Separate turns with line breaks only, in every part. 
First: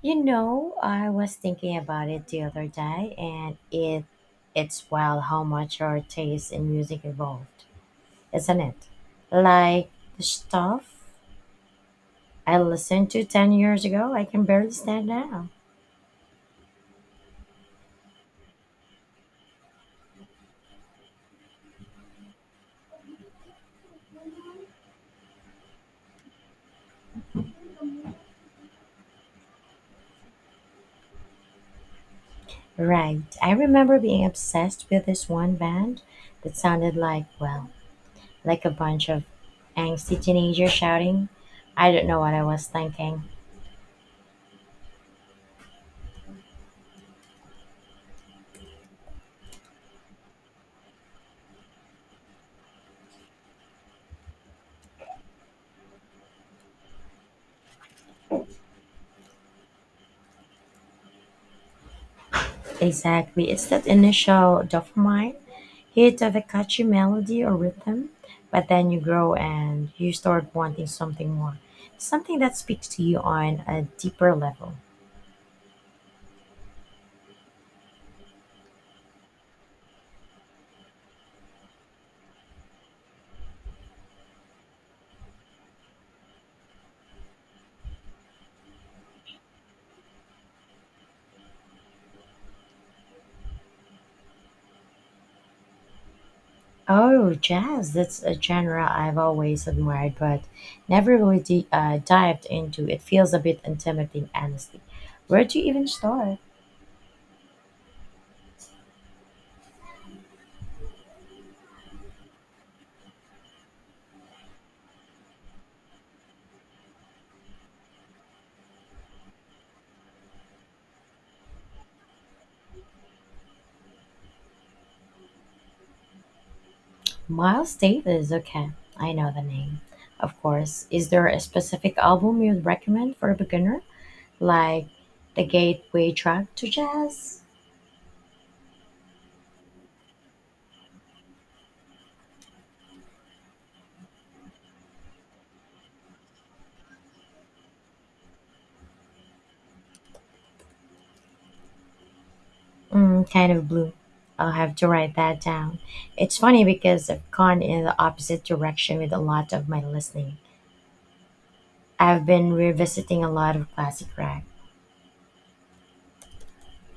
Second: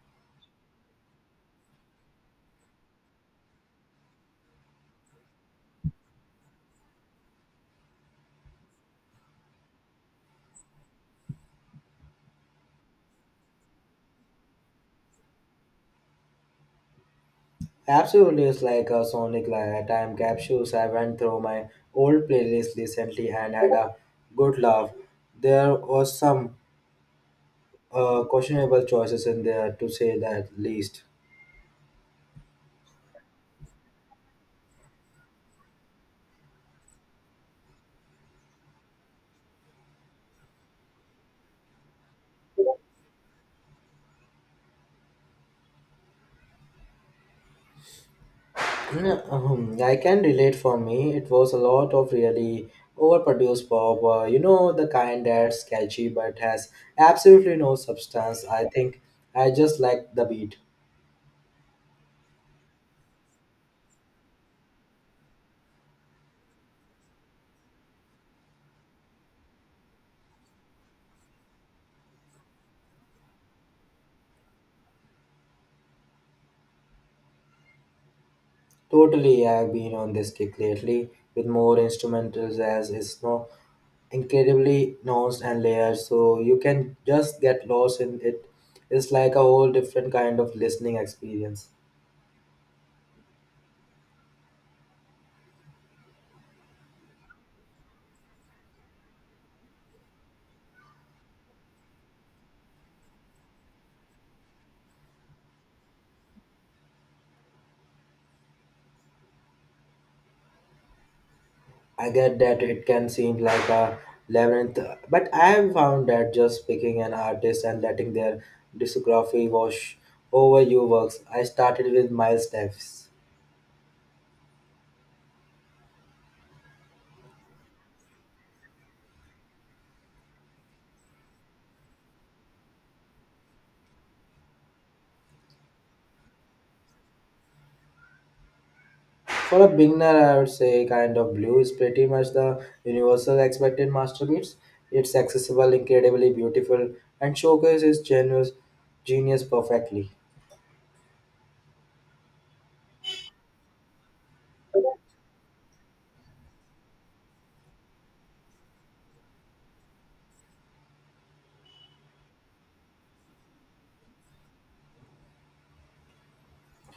You know, I was thinking about it the other day, and it's wild how much our taste in music evolved, isn't it? Like the stuff I listened to 10 years ago, I can barely stand now.
Absolutely, it's like a sonic time capsules. I went through my old playlist recently and had a good laugh. There was some questionable choices in there, to say that least.
Right. I remember being obsessed with this one band that sounded like, well, like a bunch of angsty teenagers shouting. I don't know what I was thinking.
I can relate for me. It was a lot of really overproduced pop. The kind that's catchy but has absolutely no substance. I think I just like the beat.
Exactly. It's that initial dopamine hit of a catchy melody or rhythm, but then you grow and you start wanting something more, something that speaks to you on a deeper level.
Totally, I've been on this kick lately with more instrumentals as it's no incredibly nuanced and layered, so you can just get lost in it. It's like a whole different kind of listening experience.
Oh, jazz. That's a genre I've always admired, but never really dived into. It feels a bit intimidating, honestly. Where do you even start?
I get that it can seem like a labyrinth, but I have found that just picking an artist and letting their discography wash over you works. I started with Miles Davis.
Miles Davis. Okay, I know the name. Of course. Is there a specific album you'd recommend for a beginner? Like the gateway drug to jazz.
For a beginner, I would say Kind of Blue is pretty much the universal expected masterpiece. It's accessible, incredibly beautiful, and showcases genius perfectly.
Mm, kind of blue. I'll have to write that down. It's funny because I've gone in the opposite direction with a lot of my listening. I've been revisiting a lot of classic rock,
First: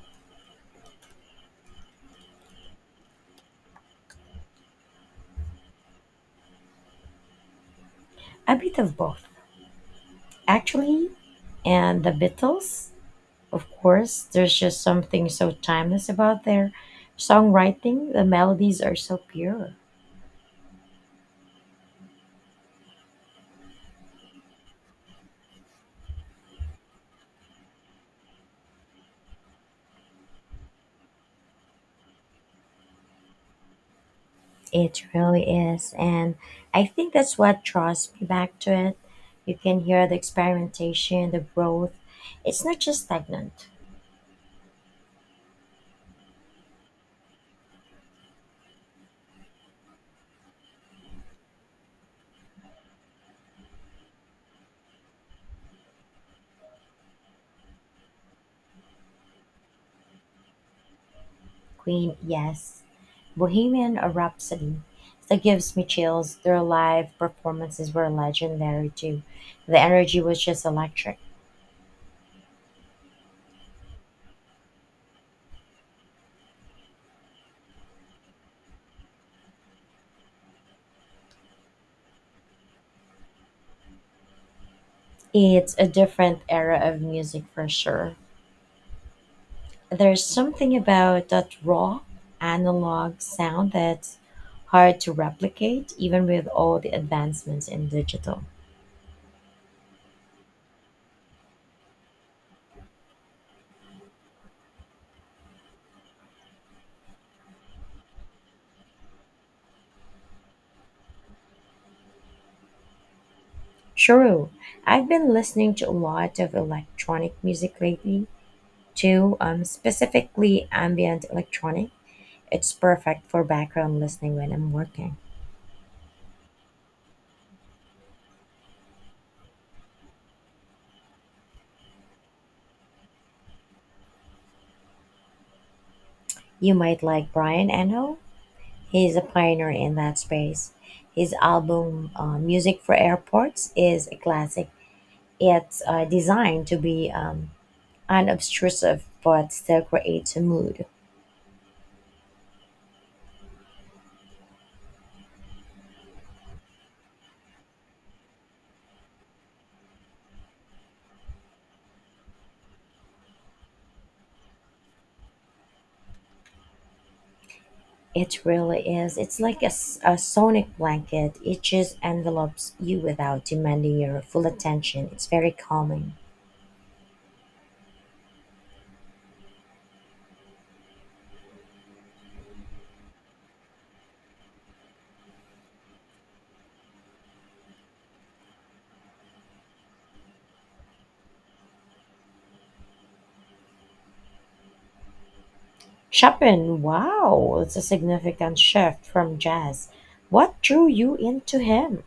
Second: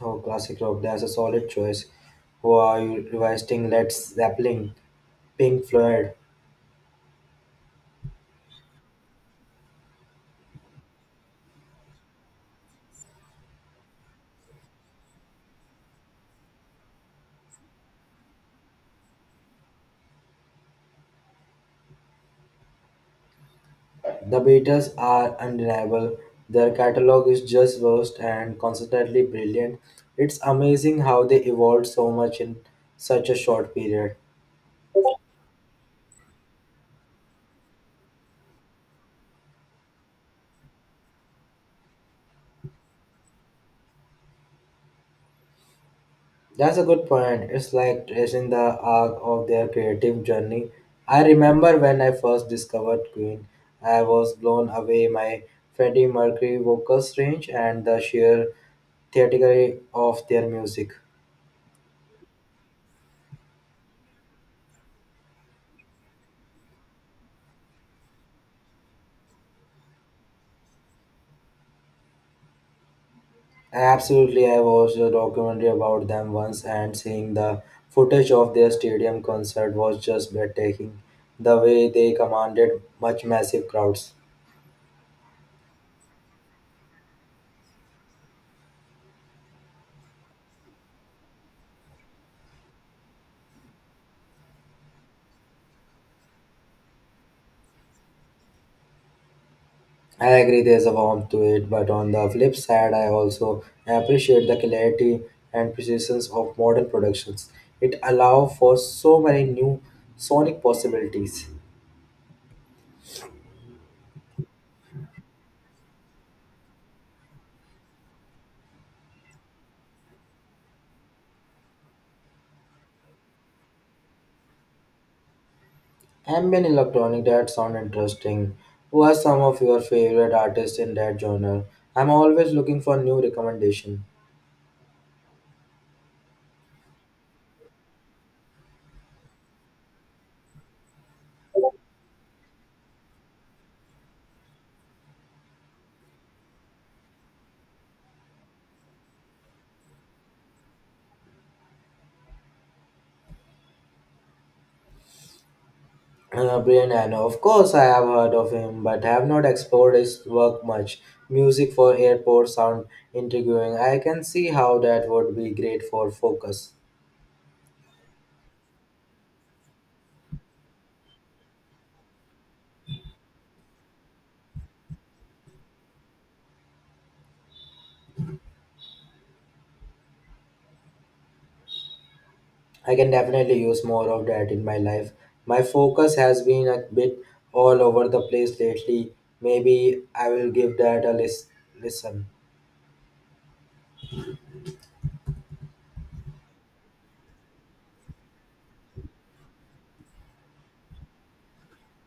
Oh, classic rock, that's a solid choice. Who are you revising Led Zeppelin, Pink Floyd?
a bit of both, actually, and the Beatles. Of course, there's just something so timeless about their songwriting. The melodies are so pure.
The Beatles are undeniable. Their catalog is just vast and consistently brilliant. It's amazing how they evolved so much in such a short period.
It really is. And I think that's what draws me back to it. You can hear the experimentation, the growth. It's not just stagnant.
That's a good point. It's like tracing the arc of their creative journey. I remember when I first discovered Queen, I was blown away by Freddie Mercury vocals range and the sheer theatricality of their music.
Queen, yes. Bohemian Rhapsody. That gives me chills. Their live performances were legendary too. The energy was just electric.
Absolutely, I watched a documentary about them once, and seeing the footage of their stadium concert was just breathtaking. The way they commanded much massive crowds.
It's a different era of music for sure. There's something about that raw analog sound that's hard to replicate, even with all the advancements in digital.
I agree there's a warmth to it, but on the flip side, I also appreciate the clarity and precision of modern productions. It allows for so many new sonic possibilities.
Sure, I've been listening to a lot of electronic music lately, too, specifically ambient electronic. It's perfect for background listening when I'm working.
Ambient electronic that sound interesting. Who are some of your favorite artists in that genre? I'm always looking for new recommendation.
You might like Brian Eno. He's a pioneer in that space. His album, Music for Airports, is a classic. It's designed to be unobtrusive but still creates a mood.
Brian Eno. Of course, I have heard of him, but have not explored his work much. Music for airport sound intriguing. I can see how that would be great for focus.
It really is. It's like a sonic blanket. It just envelops you without demanding your full attention. It's very calming.
I can definitely use more of that in my life. My focus has been a bit all over the place lately. Maybe I will give that a listen.
Chopin, wow, it's a significant shift from jazz. What drew you into him?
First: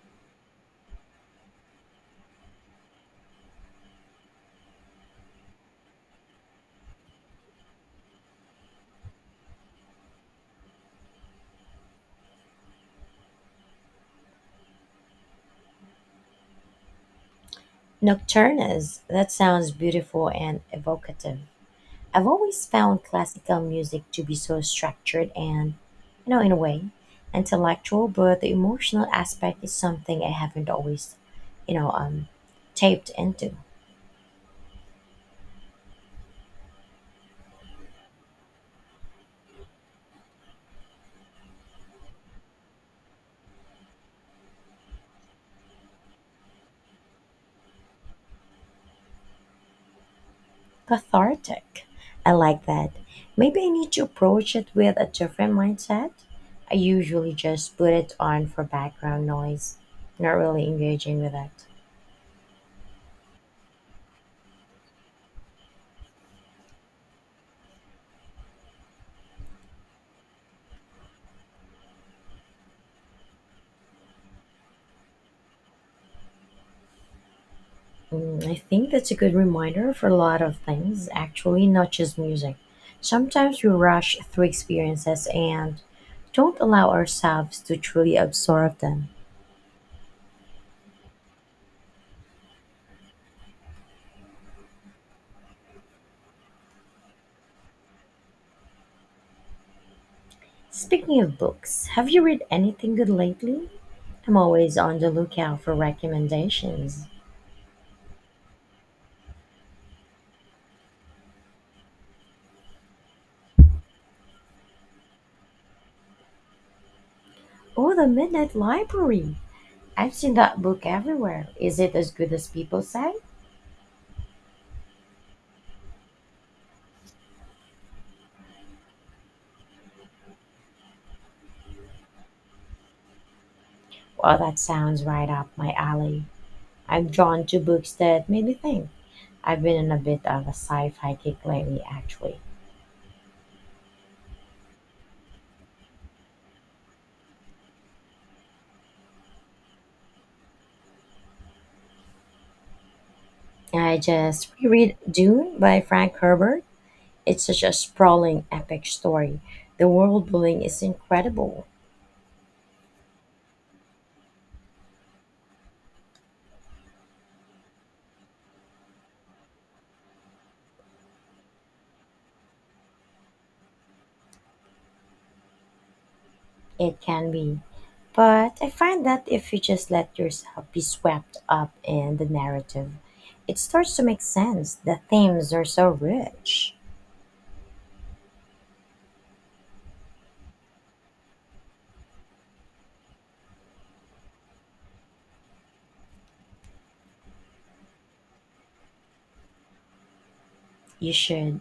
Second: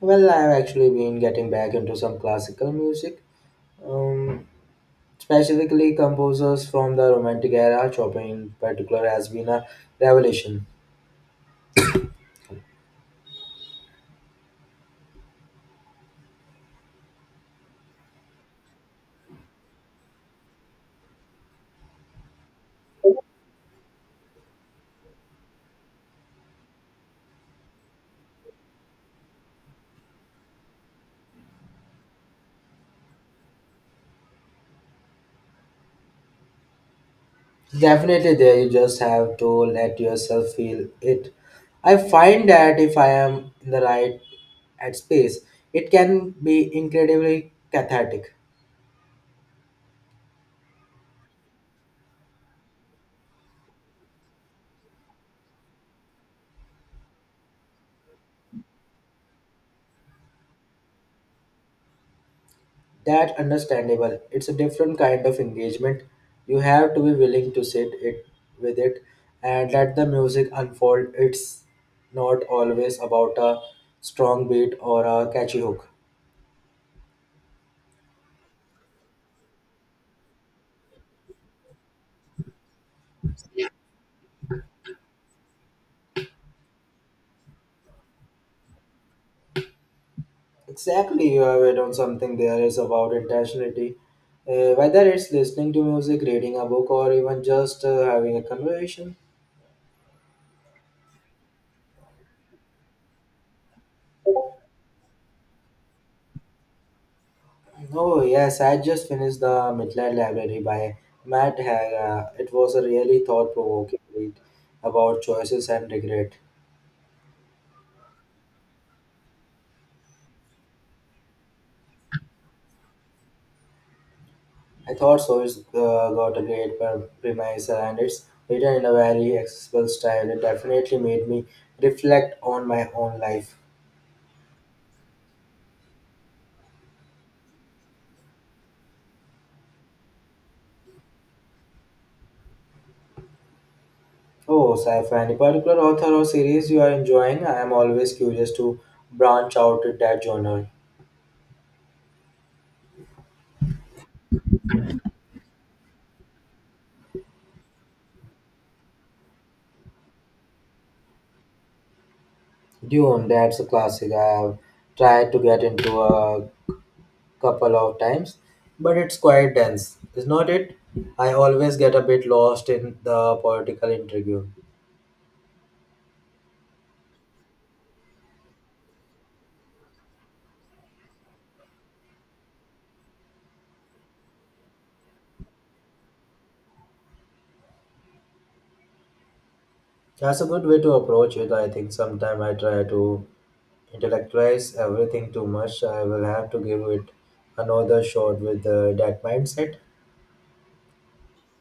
Well, I've actually been getting back into some classical music. Um, Specifically, composers from the Romantic era, Chopin in particular, has been a revelation.
Nocturnes, that sounds beautiful and evocative. I've always found classical music to be so structured and, you know, in a way, intellectual, but the emotional aspect is something I haven't always, you know, um, taped into.
Definitely, there you just have to let yourself feel it. I find that if I am in the right at space, it can be incredibly cathartic.
Cathartic. I like that. Maybe I need to approach it with a different mindset. I usually just put it on for background noise, not really engaging with it.
That understandable. It's a different kind of engagement. You have to be willing to sit it with it and let the music unfold. It's not always about a strong beat or a catchy hook.
Mm, I think that's a good reminder for a lot of things, actually, not just music. Sometimes we rush through experiences and don't allow ourselves to truly absorb them.
Exactly, you have hit on something there is about intentionality. Whether it's listening to music, reading a book, or even just having a conversation.
Speaking of books, have you read anything good lately? I'm always on the lookout for recommendations.
Oh, yes, I just finished The Midnight Library by Matt Haga. It was a really thought provoking read about choices and regret.
Oh, The Midnight Library! I've seen that book everywhere. Is it as good as people say?
I thought so. It's got a great premise and it's written in a very accessible style. It definitely made me reflect on my own life.
Well, that sounds right up my alley. I'm drawn to books that made me think. I've been in a bit of a sci fi kick lately, actually.
Oh, sci-fi. Any particular author or series you are enjoying? I am always curious to branch out in that genre.
I just reread Dune by Frank Herbert. It's such a sprawling, epic story. The world building is incredible.
Dune, that's a classic. I have tried to get into a couple of times, but it's quite dense, is not it? I always get a bit lost in the political intrigue.
It can be. But I find that if you just let yourself be swept up in the narrative, it starts to make sense. The themes are so rich.
That's a good way to approach it. I think sometimes I try to intellectualize everything too much. I will have to give it another shot with that mindset.
You should.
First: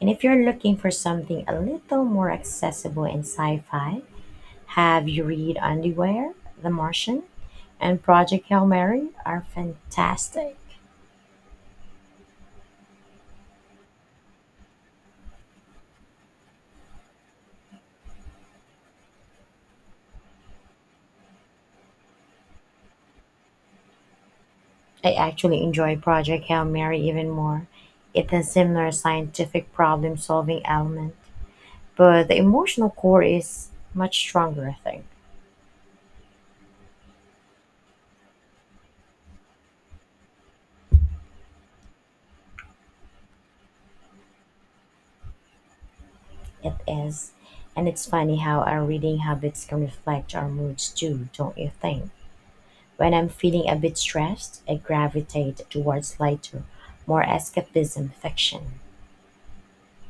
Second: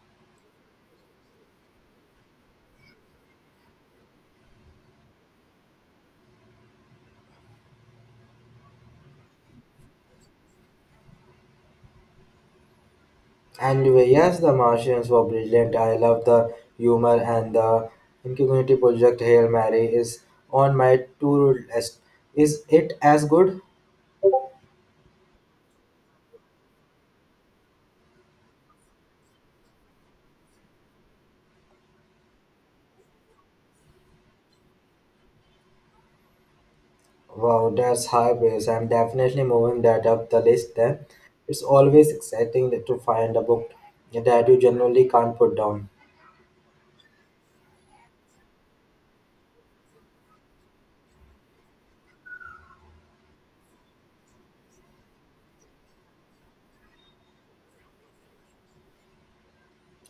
And if you're looking for something a little more accessible in sci fi, have you read Underwear, The Martian, and Project Hail Mary are fantastic.
Anyway, yes, the Martians were brilliant. I love the humor and the Ingenuity Project Hail Mary is on my to-do list. Is it as good?
I actually enjoy Project Hail Mary even more. It has similar scientific problem solving element, but the emotional core is much stronger, I think.
Wow, that's high praise. I'm definitely moving that up the list then. It's always exciting to find a book that you generally can't put down.
It is. And it's funny how our reading habits can reflect our moods too, don't you think? When I'm feeling a bit stressed, I gravitate towards lighter, more escapism fiction.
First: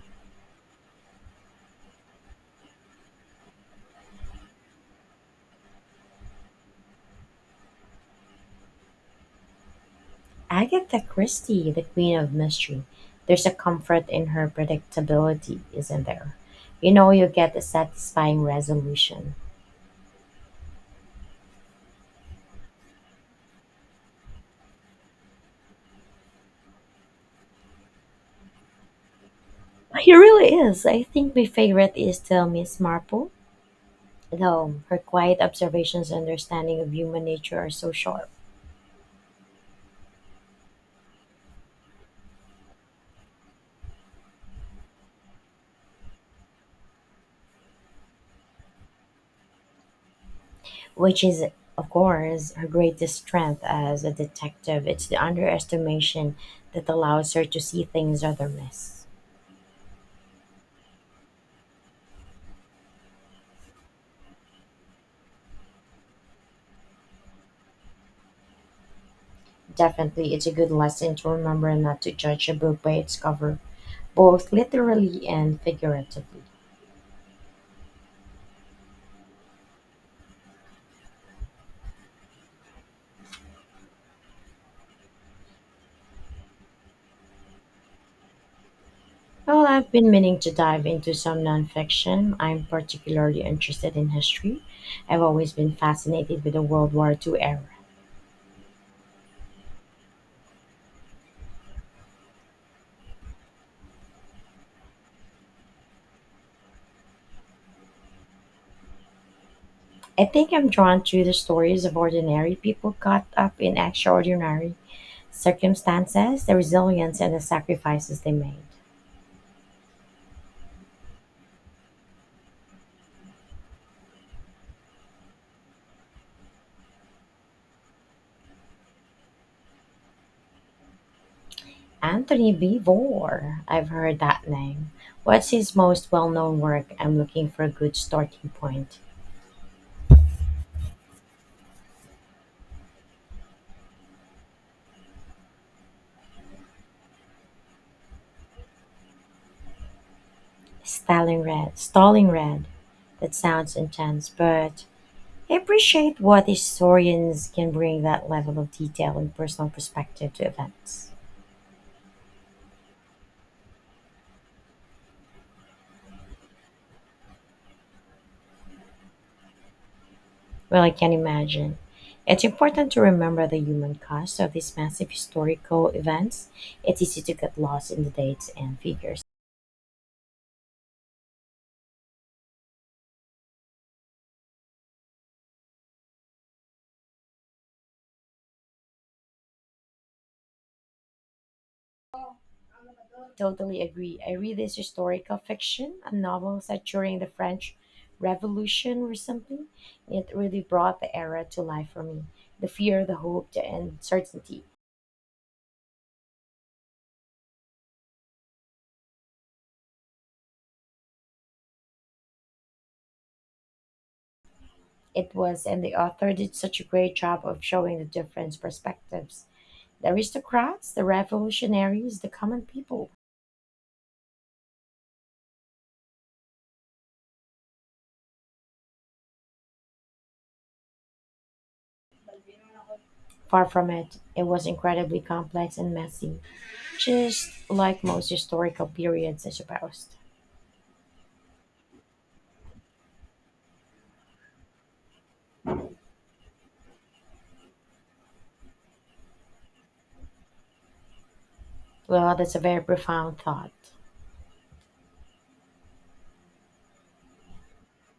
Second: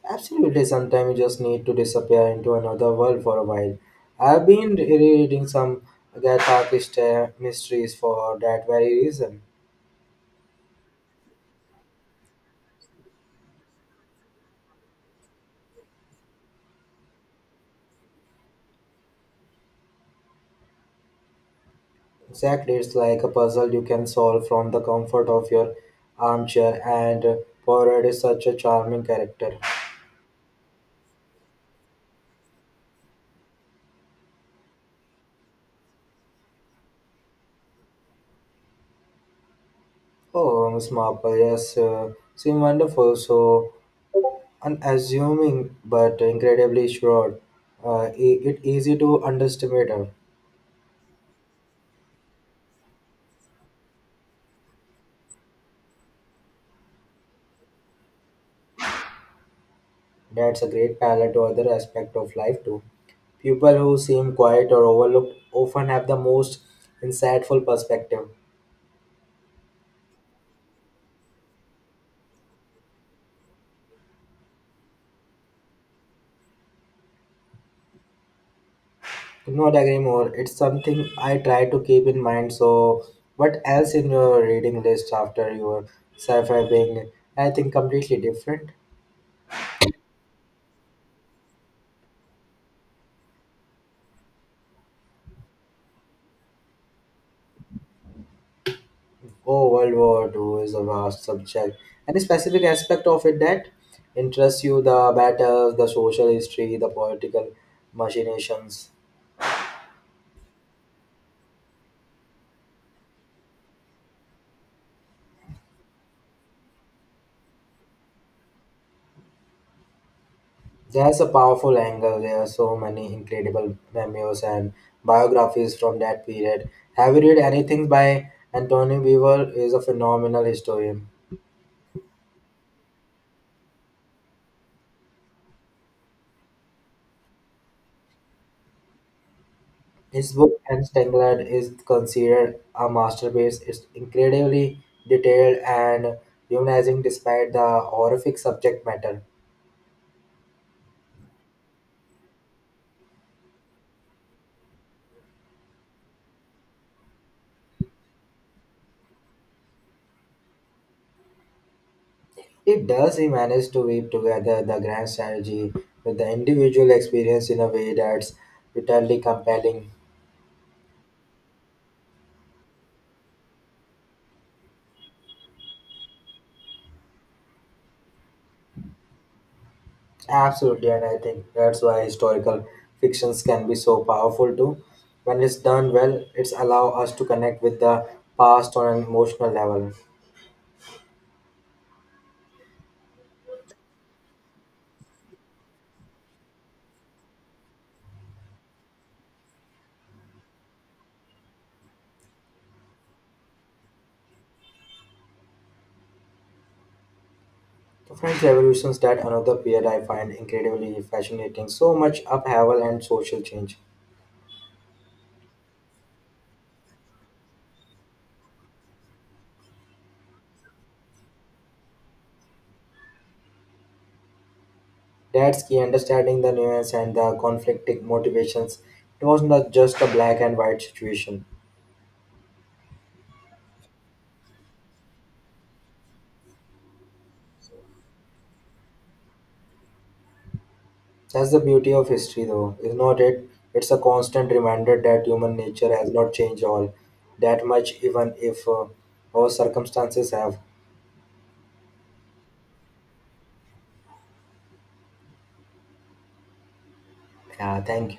Absolutely, sometimes you just need to disappear into another world for a while. I've been reading some Agatha Christie mysteries for that very reason.
Agatha Christie, the queen of mystery, there's a comfort in her predictability, isn't there? You know you get a satisfying resolution.
Exactly, it's like a puzzle you can solve from the comfort of your armchair, and Poirot is such a charming character.
He really is. I think my favorite is still Miss Marple, though her quiet observations and understanding of human nature are so sharp,
Oh, Miss Marple, yes, seem wonderful, so unassuming but incredibly sure. It easy to underestimate her.
which is, of course, her greatest strength as a detective. It's the underestimation that allows her to see things other miss.
That's a great parallel to other aspect of life too. People who seem quiet or overlooked often have the most insightful perspective.
Definitely, it's a good lesson to remember not to judge a book by its cover, both literally and figuratively.
Not agree more. It's something I try to keep in mind. So, what else in your reading list after your sci-fi being anything completely different?
Well, I've been meaning to dive into some nonfiction. I'm particularly interested in history. I've always been fascinated with the World War II era.
Oh, World War II is a vast subject. Any specific aspect of it that interests you? The battles, the social history, the political machinations.
I think I'm drawn to the stories of ordinary people caught up in extraordinary circumstances, the resilience and the sacrifices they made.
There's a powerful angle. There are so many incredible memoirs and biographies from that period. Have you read anything by Anthony Weaver? He Is a phenomenal historian.
Anthony Beevor, I've heard that name. What's his most well known work? I'm looking for a good starting point.
His book Entangled is considered a masterpiece. It's incredibly detailed and humanizing despite the horrific subject matter.
Stalling red, that sounds intense, but I appreciate what historians can bring that level of detail and personal perspective to events.
It does he manage to weave together the grand strategy with the individual experience in a way that's utterly compelling.
Well, I can imagine. It's important to remember the human cost of these massive historical events. It's easy to get lost in the dates and figures.
Absolutely, and I think that's why historical fictions can be so powerful too. When it's done well, it's allow us to connect with the past on an emotional level.
Totally agree. I read this historical fiction, a novel set during the French Revolution or something. It really brought the era to life for me. The fear, the hope, the uncertainty.
French Revolution's that another period I find incredibly fascinating. So much upheaval and social change.
It was, and the author did such a great job of showing the different perspectives. The aristocrats, the revolutionaries, the common people.
That's key understanding the nuance and the conflicting motivations. It was not just a black and white situation.
Far from it, it was incredibly complex and messy, just like most historical periods, I suppose.
That's the beauty of history though, is not it? It's a constant reminder that human nature has not changed all that much even if our circumstances have.
Well, that's a very profound thought.
Yeah, thank you.